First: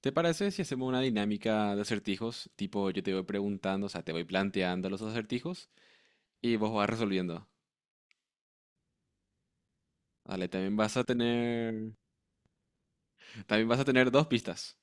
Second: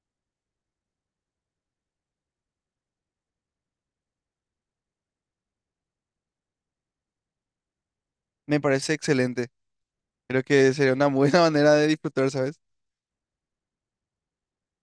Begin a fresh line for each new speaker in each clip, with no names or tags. ¿Te parece si hacemos una dinámica de acertijos? Tipo, yo te voy preguntando, o sea, te voy planteando los acertijos y vos vas resolviendo.
Me parece excelente. Creo
Dale,
que
también
sería
vas a
una buena manera de
tener,
disfrutar, ¿sabes?
también vas a tener dos pistas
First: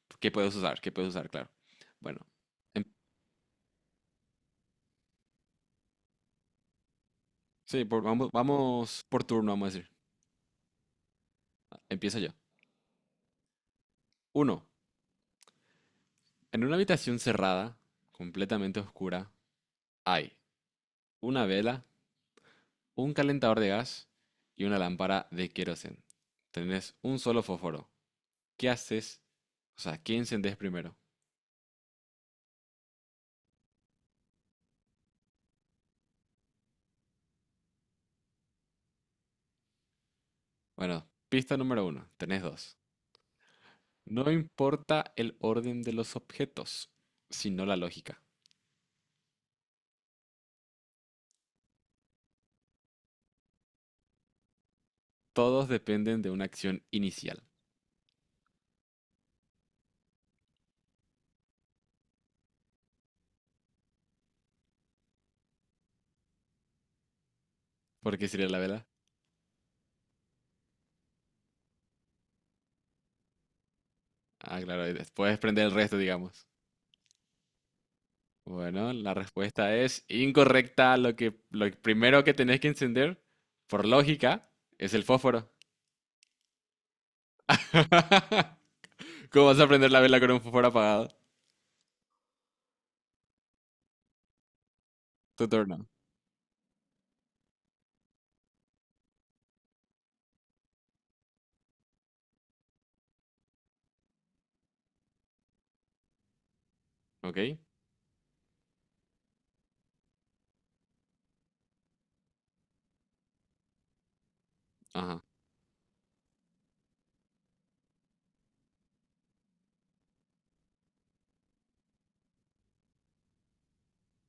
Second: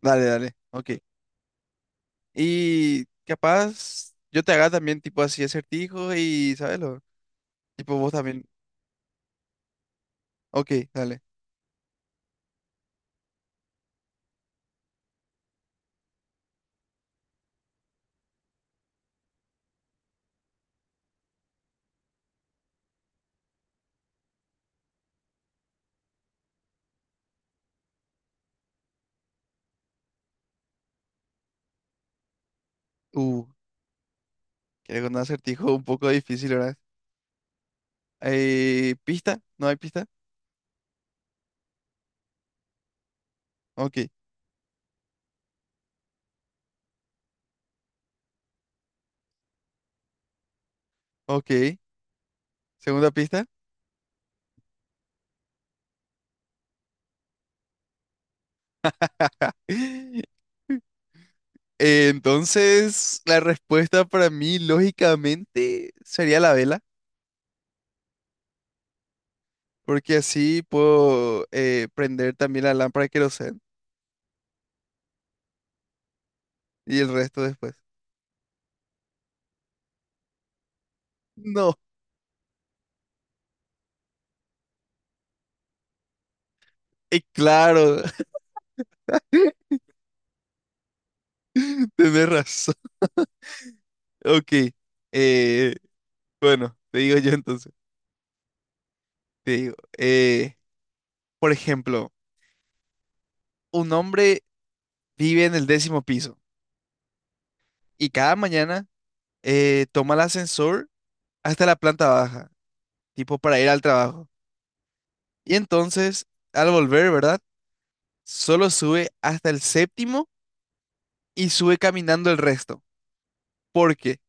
Dale,
que puedes
dale.
usar,
Ok.
que puedes usar, claro. Bueno, em-
Y capaz yo te haga también tipo así acertijos y, ¿sabes? Lo,
sí,
tipo vos
vamos,
también.
vamos por turno, vamos a decir.
Ok, dale.
Empiezo yo. Uno, en una habitación cerrada, completamente oscura, hay una vela, un calentador de gas y una lámpara de queroseno. Tenés un solo fósforo. ¿Qué haces? O sea, ¿qué encendés primero?
Uh, quiero con un acertijo un poco difícil, ¿verdad? ¿Pista? ¿No hay pista?
Bueno, pista número uno, tenés dos.
Ok,
No importa el orden de los objetos, sino la lógica.
ok. Segunda pista.
Todos dependen de una acción inicial.
Entonces, la respuesta para mí, lógicamente, sería la vela,
¿Por qué sería la vela?
porque así puedo prender también la lámpara de queroseno.
Ah, claro, y después prender el resto, digamos.
Y el resto después.
Bueno, la respuesta es incorrecta. Lo
No,
primero que tenés que encender, por lógica, es el fósforo.
claro,
¿Cómo vas a prender la vela con un fósforo apagado?
tenés razón. Ok,
Tu
eh,
turno,
bueno, te digo yo entonces. Te digo, por ejemplo, un hombre vive en el décimo piso
¿ok?
y cada mañana toma el ascensor hasta la planta baja, tipo para ir al trabajo.
Ajá,
Y entonces, al volver, ¿verdad? Solo sube hasta el séptimo y sube caminando el resto. ¿Por qué?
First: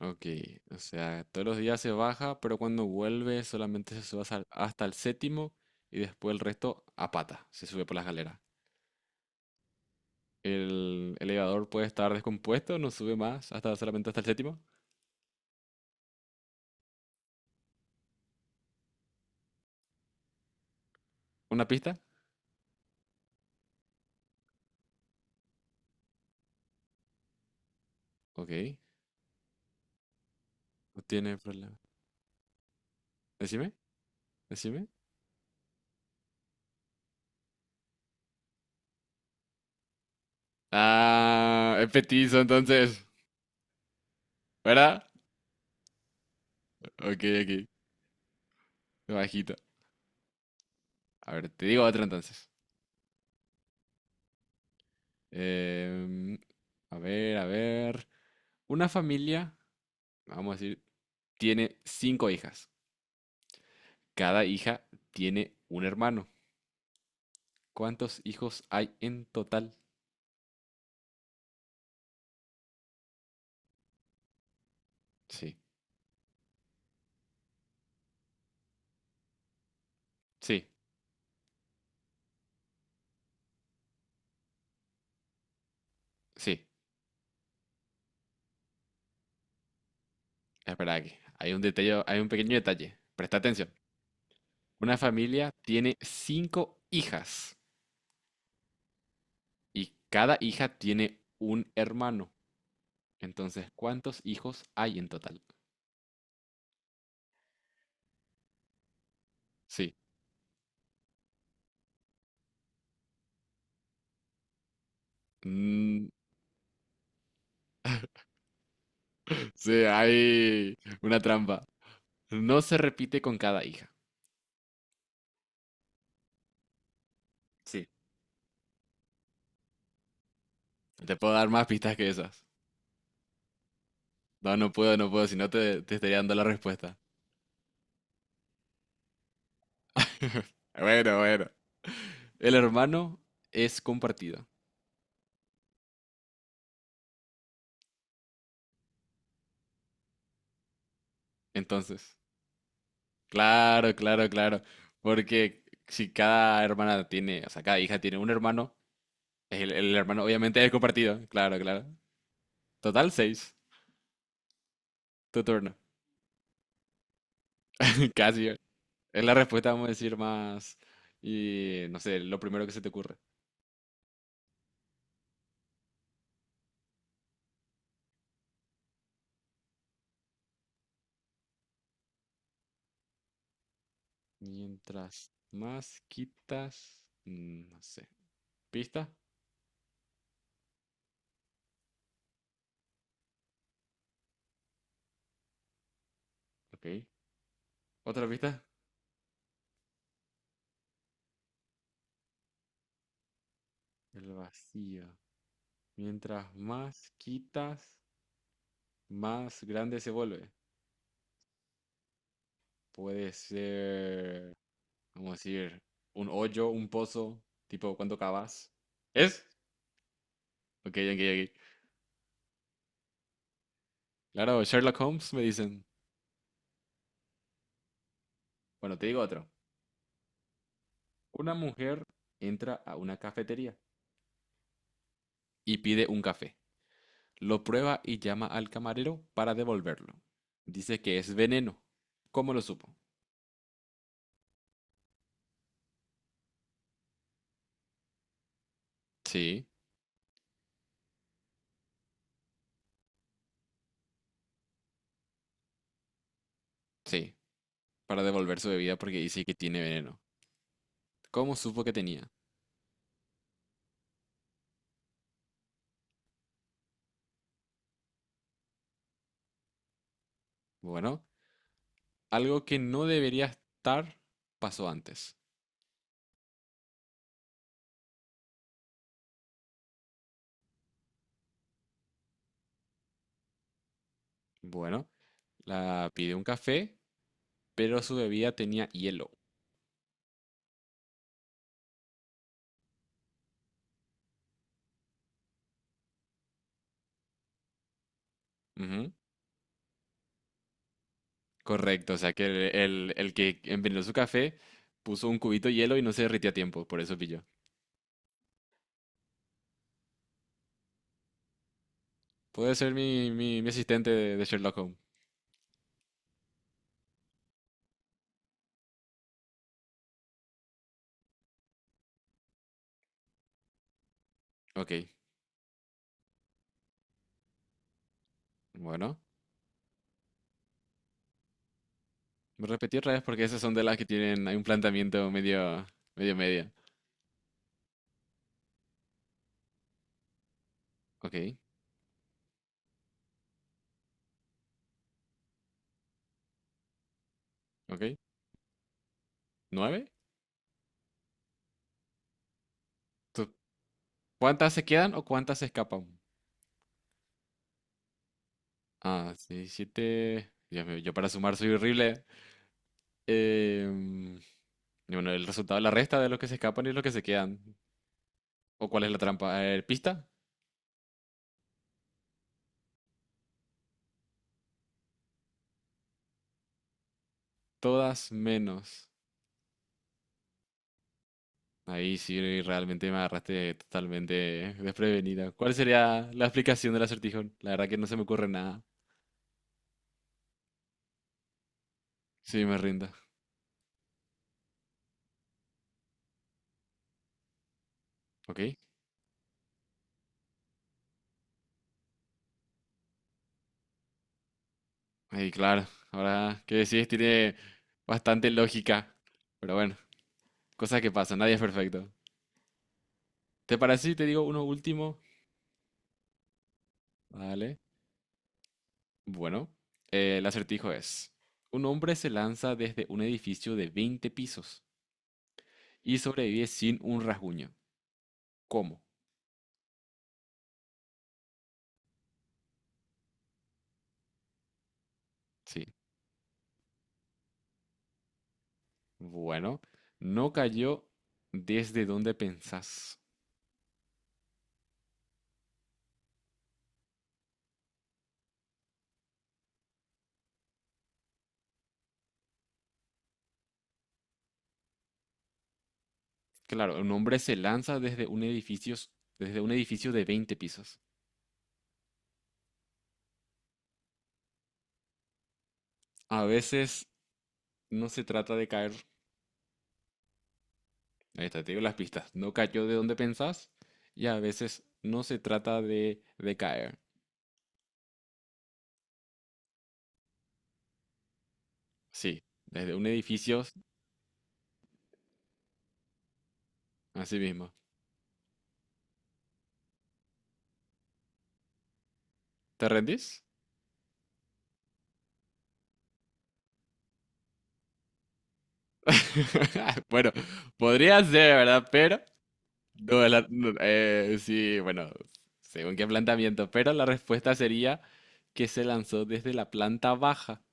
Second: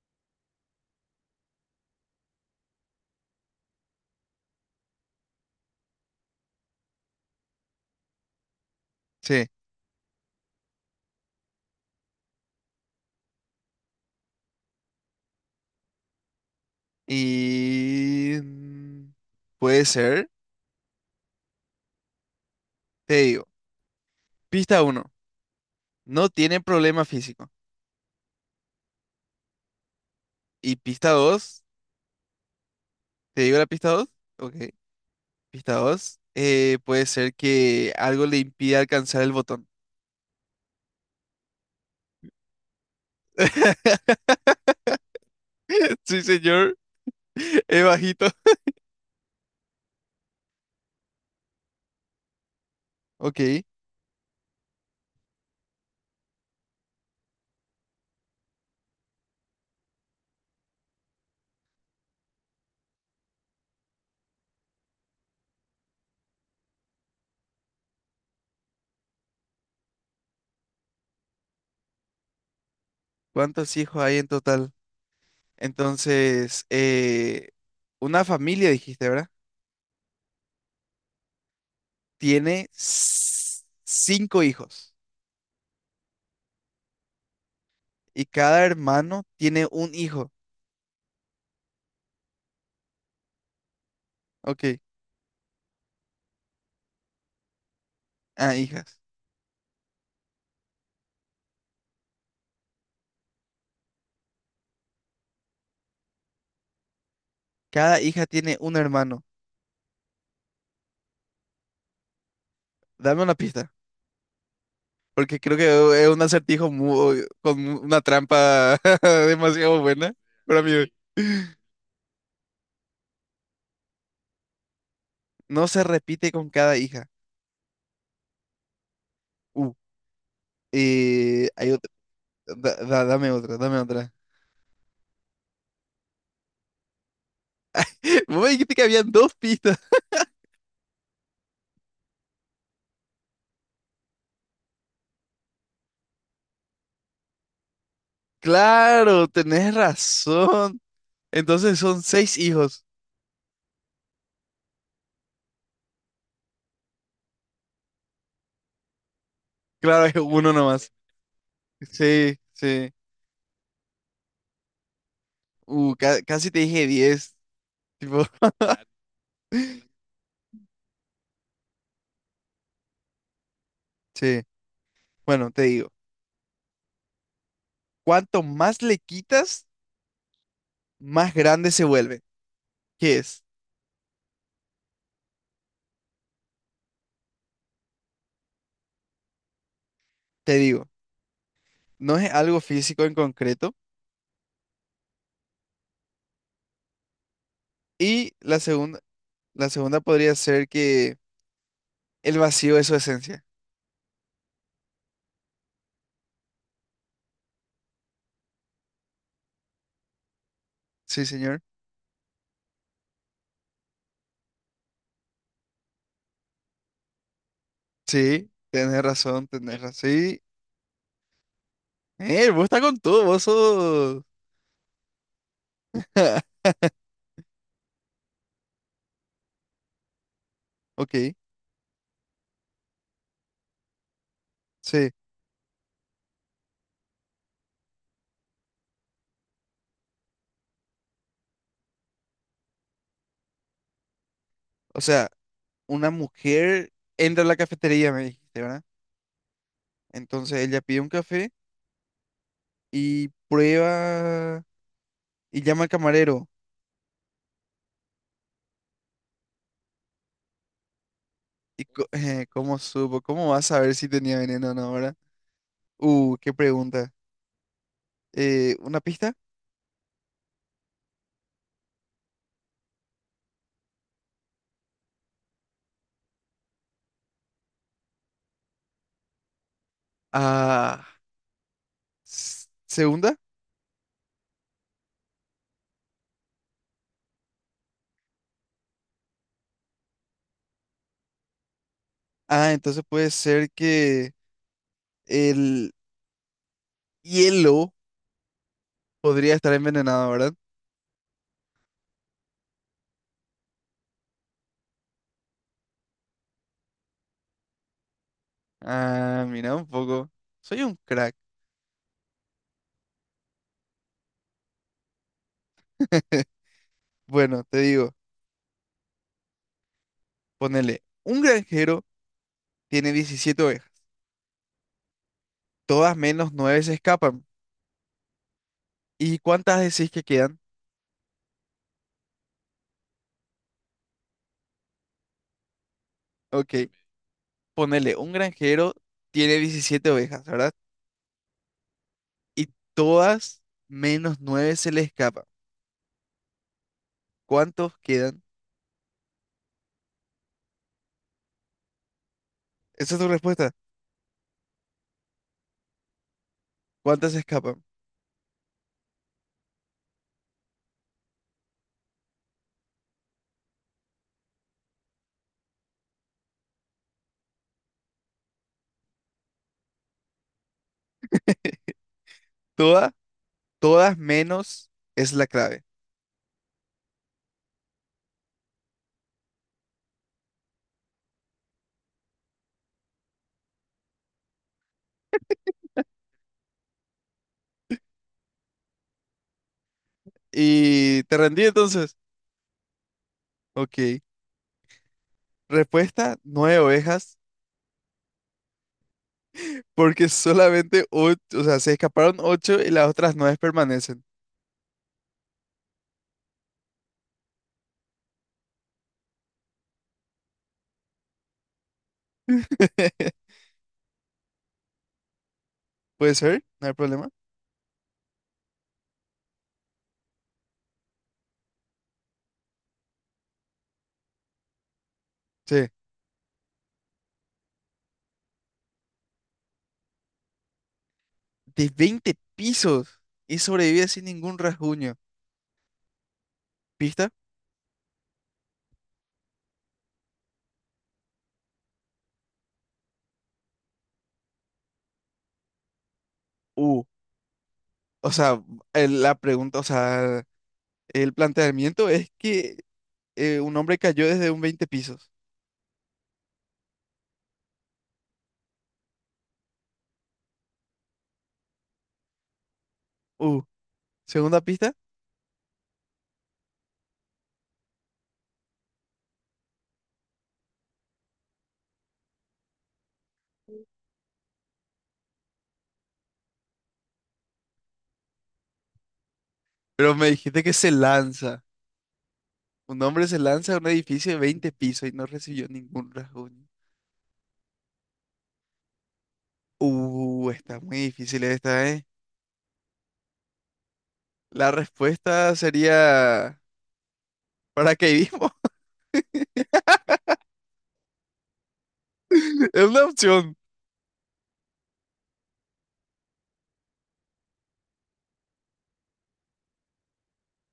ok. O sea, todos los días se baja, pero cuando vuelve solamente se sube hasta el séptimo y después el resto a pata, se sube por la escalera.
Sí,
El elevador puede estar descompuesto, no sube más, hasta solamente hasta el séptimo.
y mm, puede ser,
¿Una pista?
te digo. Pista uno, no tiene problema físico.
Ok,
Y
no
pista
tiene
2,
problema.
¿te digo la
Decime,
pista dos? Ok,
decime.
pista 2, puede ser que algo le impida alcanzar el botón.
Ah, es petizo entonces, ¿verdad?
Sí, señor,
Ok, ok,
es bajito.
bajito. A ver, te digo otra entonces.
Ok,
Em, a ver, a ver. Una familia, vamos a decir tiene cinco hijas. Cada hija tiene un hermano. ¿Cuántos hijos hay en total?
¿cuántos hijos hay en total?
Sí,
Entonces, una familia, dijiste, ¿verdad?
sí,
Tiene cinco hijos
sí.
y cada hermano tiene un hijo.
Espera aquí. Hay un detalle, hay un pequeño detalle. Presta atención.
Ok,
Una familia tiene cinco hijas
ah, hijas.
y cada hija tiene un hermano. Entonces, ¿cuántos hijos hay en total?
Cada hija tiene un hermano.
Sí.
Dame una pista, porque creo que
Mm,
es un acertijo con una trampa
sí,
demasiado buena para mí.
hay una trampa. No se repite con cada hija.
No se repite con cada hija.
Sí.
Uh,
Te puedo dar más
hay otra.
pistas que esas.
Dame otra, dame otra.
No, no puedo, no puedo, si no te estaría dando la respuesta.
Vos me dijiste que habían dos pistas.
Bueno, bueno. El hermano es compartido.
Claro, tenés razón. Entonces son
Entonces,
seis hijos.
claro, claro, claro. Porque si cada hermana tiene, o sea, cada hija tiene un hermano, el
Claro, es
hermano
uno
obviamente es
nomás.
compartido. Claro, claro.
Sí, sí.
Total, seis. Tu turno.
Uh, casi te dije diez. Tipo,
Casi. Es la respuesta, vamos a decir, más... Y no sé, lo primero que se te ocurre.
sí. Bueno, te digo. Cuanto más le quitas, más grande se vuelve. ¿Qué es?
Mientras más quitas... No sé. ¿Pista?
Te digo, no es algo físico en concreto.
Ok. Otra
Y
pista.
la segunda podría ser que el vacío es su esencia.
El vacío. Mientras más quitas, más grande se vuelve.
Sí, señor.
Puede ser, vamos a decir, un hoyo, un pozo, tipo cuando
Sí,
cavas.
tenés
¿Es?
razón, tenés razón. Sí.
Ok, ok, ok.
Vos estás con todo, vos sos...
Claro, Sherlock Holmes me dicen. Bueno, te digo otro.
Ok,
Una mujer entra a una cafetería
sí.
y pide un café. Lo prueba y llama al camarero para devolverlo. Dice que es veneno. ¿Cómo lo supo?
O sea, una mujer entra a la cafetería, me dijiste, ¿verdad?
Sí,
Entonces ella pide un café y prueba y llama al camarero.
sí, para devolver su bebida porque dice que tiene veneno. ¿Cómo supo que tenía?
¿Cómo supo? ¿Cómo va a saber si tenía veneno o no, verdad? Qué pregunta. ¿Una pista?
Bueno, algo que no debería estar pasó antes.
Ah. Segunda.
Bueno, la pidió un café, pero su bebida tenía hielo.
Ah, entonces puede ser que el hielo
Ujú,
podría estar envenenado, ¿verdad?
correcto, o sea que el que envenenó su café puso un cubito de hielo y no se derritió a tiempo, por eso pilló.
Ah, mira un poco. Soy un crack.
Puede ser mi asistente de Sherlock Holmes.
Bueno, te digo, ponele, un granjero tiene 17 ovejas,
Ok,
todas menos 9 se escapan.
bueno.
¿Y cuántas decís que quedan?
Me repetí otra vez porque esas son de las que tienen, hay un planteamiento medio, medio media.
Ok, ponele, un granjero tiene 17 ovejas, ¿verdad?
Ok,
Y todas menos 9 se le escapan. ¿Cuántos
ok.
quedan?
¿Nueve?
Esa es tu
¿Tú-
respuesta.
¿Cuántas se quedan o cuántas se escapan?
¿Cuántas se escapan?
Ah, 6, 7 Dios mío, yo para sumar soy horrible. Em, y bueno, el resultado la resta de los que se escapan y los que se quedan. ¿O cuál es la trampa? A ver, pista.
¿Todas? Todas menos es la clave.
Todas menos. Ahí sí realmente me agarraste totalmente desprevenida. ¿Cuál sería la explicación del acertijo? La verdad que no se me ocurre nada.
Y te rendí entonces.
Sí, me rindo.
Ok. Respuesta, nueve ovejas,
Ok.
porque solamente ocho, o sea, se escaparon ocho y las otras nueve permanecen.
Ahí, claro. Ahora que decís, tiene bastante lógica. Pero bueno, cosas que pasan. Nadie es perfecto. ¿Te parece si te digo uno último?
¿Puede ser? No hay problema.
Vale. Bueno, el acertijo es, un hombre se lanza desde un edificio de 20 pisos
Sí.
y sobrevive sin un rasguño. ¿Cómo?
De 20 pisos y sobrevive sin ningún rasguño.
Sí.
¿Pista?
Bueno, no cayó desde donde pensás.
Uh. O sea, la pregunta, o sea, el planteamiento es que un hombre cayó desde un 20 pisos.
Claro, un hombre se lanza desde un edificio de 20 pisos.
Uh. Segunda pista.
A veces no se trata de caer, ahí está, te digo las pistas, no cayó de donde pensás y a veces no se trata de caer.
Pero me dijiste que se lanza.
Sí, desde
Un
un
hombre se
edificio,
lanza a un edificio de 20 pisos y no recibió ningún rasguño.
así mismo.
Está muy difícil esta, ¿eh?
¿Te rendís?
La respuesta sería paracaidismo.
Bueno, podría ser, ¿verdad? Pero,
Es una
no,
opción.
no, sí, bueno, según qué planteamiento, pero la respuesta sería que se lanzó desde la planta baja,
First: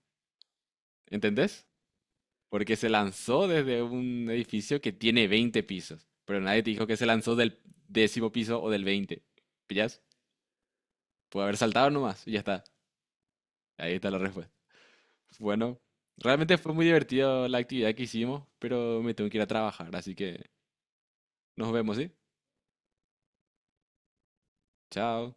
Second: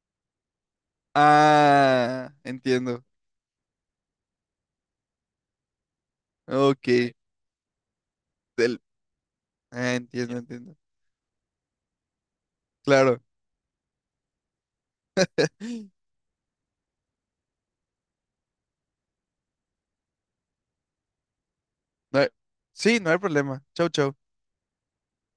¿entendés?
Ah,
Porque se
entiendo.
lanzó desde un edificio que tiene veinte pisos, pero nadie te dijo
Ok.
que se lanzó del décimo piso o
Del-
del veinte,
ah,
¿pillas?
entiendo, entiendo.
Puede haber saltado nomás y ya está,
Claro.
ahí está la respuesta. Bueno, realmente fue muy divertido la actividad que hicimos, pero me tengo que ir a trabajar, así que nos vemos, ¿sí?
No hay- Sí, no hay problema. Chau, chau.
Chao.